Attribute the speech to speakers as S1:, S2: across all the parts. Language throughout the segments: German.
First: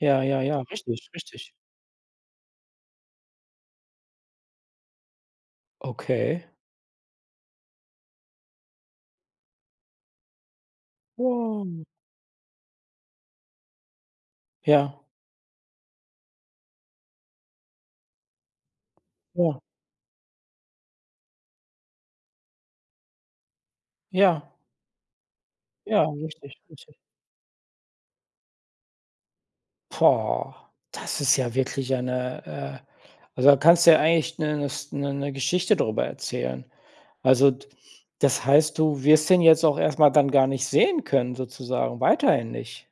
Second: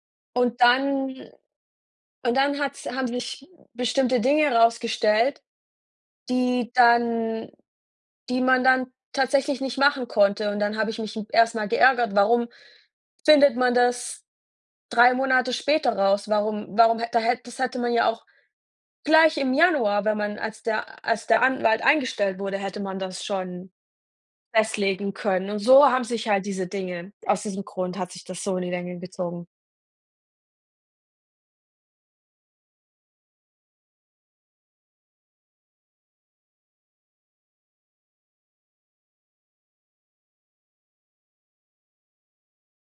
S1: Ja, ja,
S2: Und
S1: ja, richtig,
S2: dann
S1: richtig.
S2: und dann hat's haben sich bestimmte Dinge rausgestellt,
S1: Okay.
S2: die dann die man dann tatsächlich nicht machen konnte. Und dann habe ich mich m erst mal
S1: Wow.
S2: geärgert: „Warum findet man das
S1: Ja.
S2: 3 Monate später raus? Warum warum hätt da hätt das hätte man ja auch gleich im
S1: Ja.
S2: Januar wenn man als der als der Anwalt eingestellt wurde, hätte man das schon
S1: Ja.
S2: festlegen können.“ Und so
S1: Ja,
S2: haben sich halt
S1: richtig,
S2: diese
S1: richtig.
S2: Dinge aus diesem Grund hat sich das so in die Länge gezogen.
S1: Boah, das ist ja wirklich eine, äh also, da kannst du ja eigentlich 'ne 'ne St 'ne 'ne Geschichte drüber erzählen. Also, d das heißt, du wirst den jetzt auch erst mal dann gar nicht sehen können sozusagen, weiterhin nicht,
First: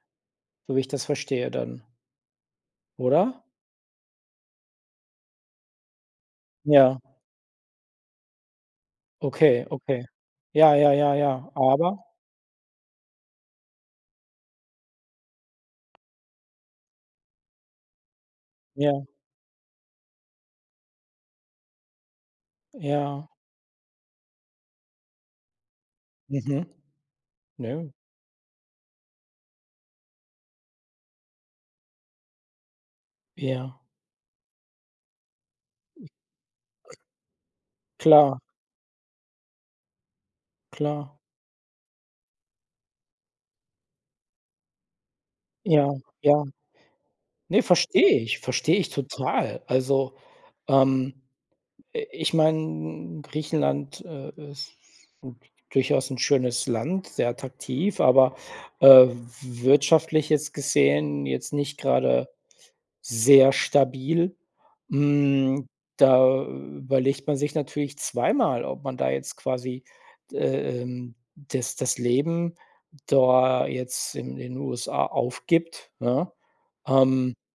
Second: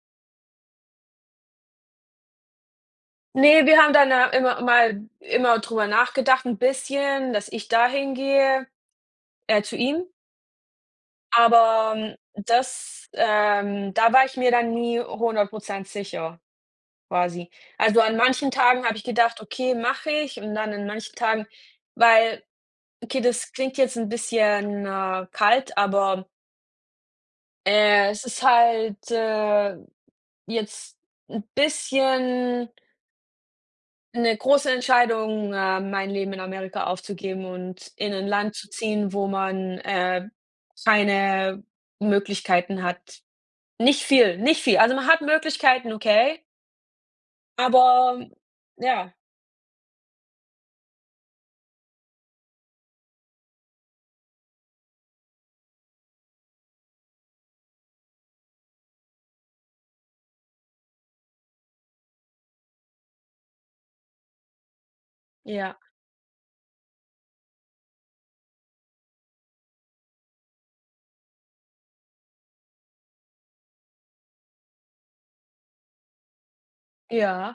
S1: so wie ich das verstehe dann oder?
S2: Ne, wir haben dann, äh, immer mal immer drüber nachgedacht 'n
S1: Ja.
S2: bisschen, dass ich da hingehe, äh,
S1: Okay,
S2: zu
S1: okay.
S2: ihm.
S1: Ja, ja, ja, ja, aber?
S2: Aber, das, ähm da war ich mir dann nie 100 % sicher quasi. Also, an manchen Tagen habe
S1: Ja.
S2: ich gedacht: „Okay, mache ich.“ Und dann an manchen Tagen weil okay,
S1: Ja.
S2: das klingt jetzt 'n, bisschen, äh, kalt, aber
S1: Mhm, ja.
S2: äh, es ist halt, äh, jetzt 'n bisschen
S1: Ja.
S2: 'ne große Entscheidung, ähm, mein Leben in Amerika aufzugeben und in ein
S1: Klar.
S2: Land zu ziehen, wo man, äh,
S1: Klar.
S2: keine Möglichkeiten hat. Nicht viel, nicht viel. Also, man hat Möglichkeiten,
S1: Ja,
S2: okay
S1: ja. Ne, verstehe
S2: aber
S1: ich, verstehe ich
S2: ja.
S1: total. Also, ähm, äh, ich meine, Griechenland, äh, ist gut, durchaus 'n schönes Land, sehr attraktiv, aber, äh, w w wirtschaftlich jetzt gesehen jetzt nicht gerade sehr stabil. Hm,
S2: Ja.
S1: da überlegt man sich natürlich zweimal, ob man da jetzt quasi, d äh, ähm, das das Leben da jetzt in den USA aufgibt, ne, ähm
S2: Ja.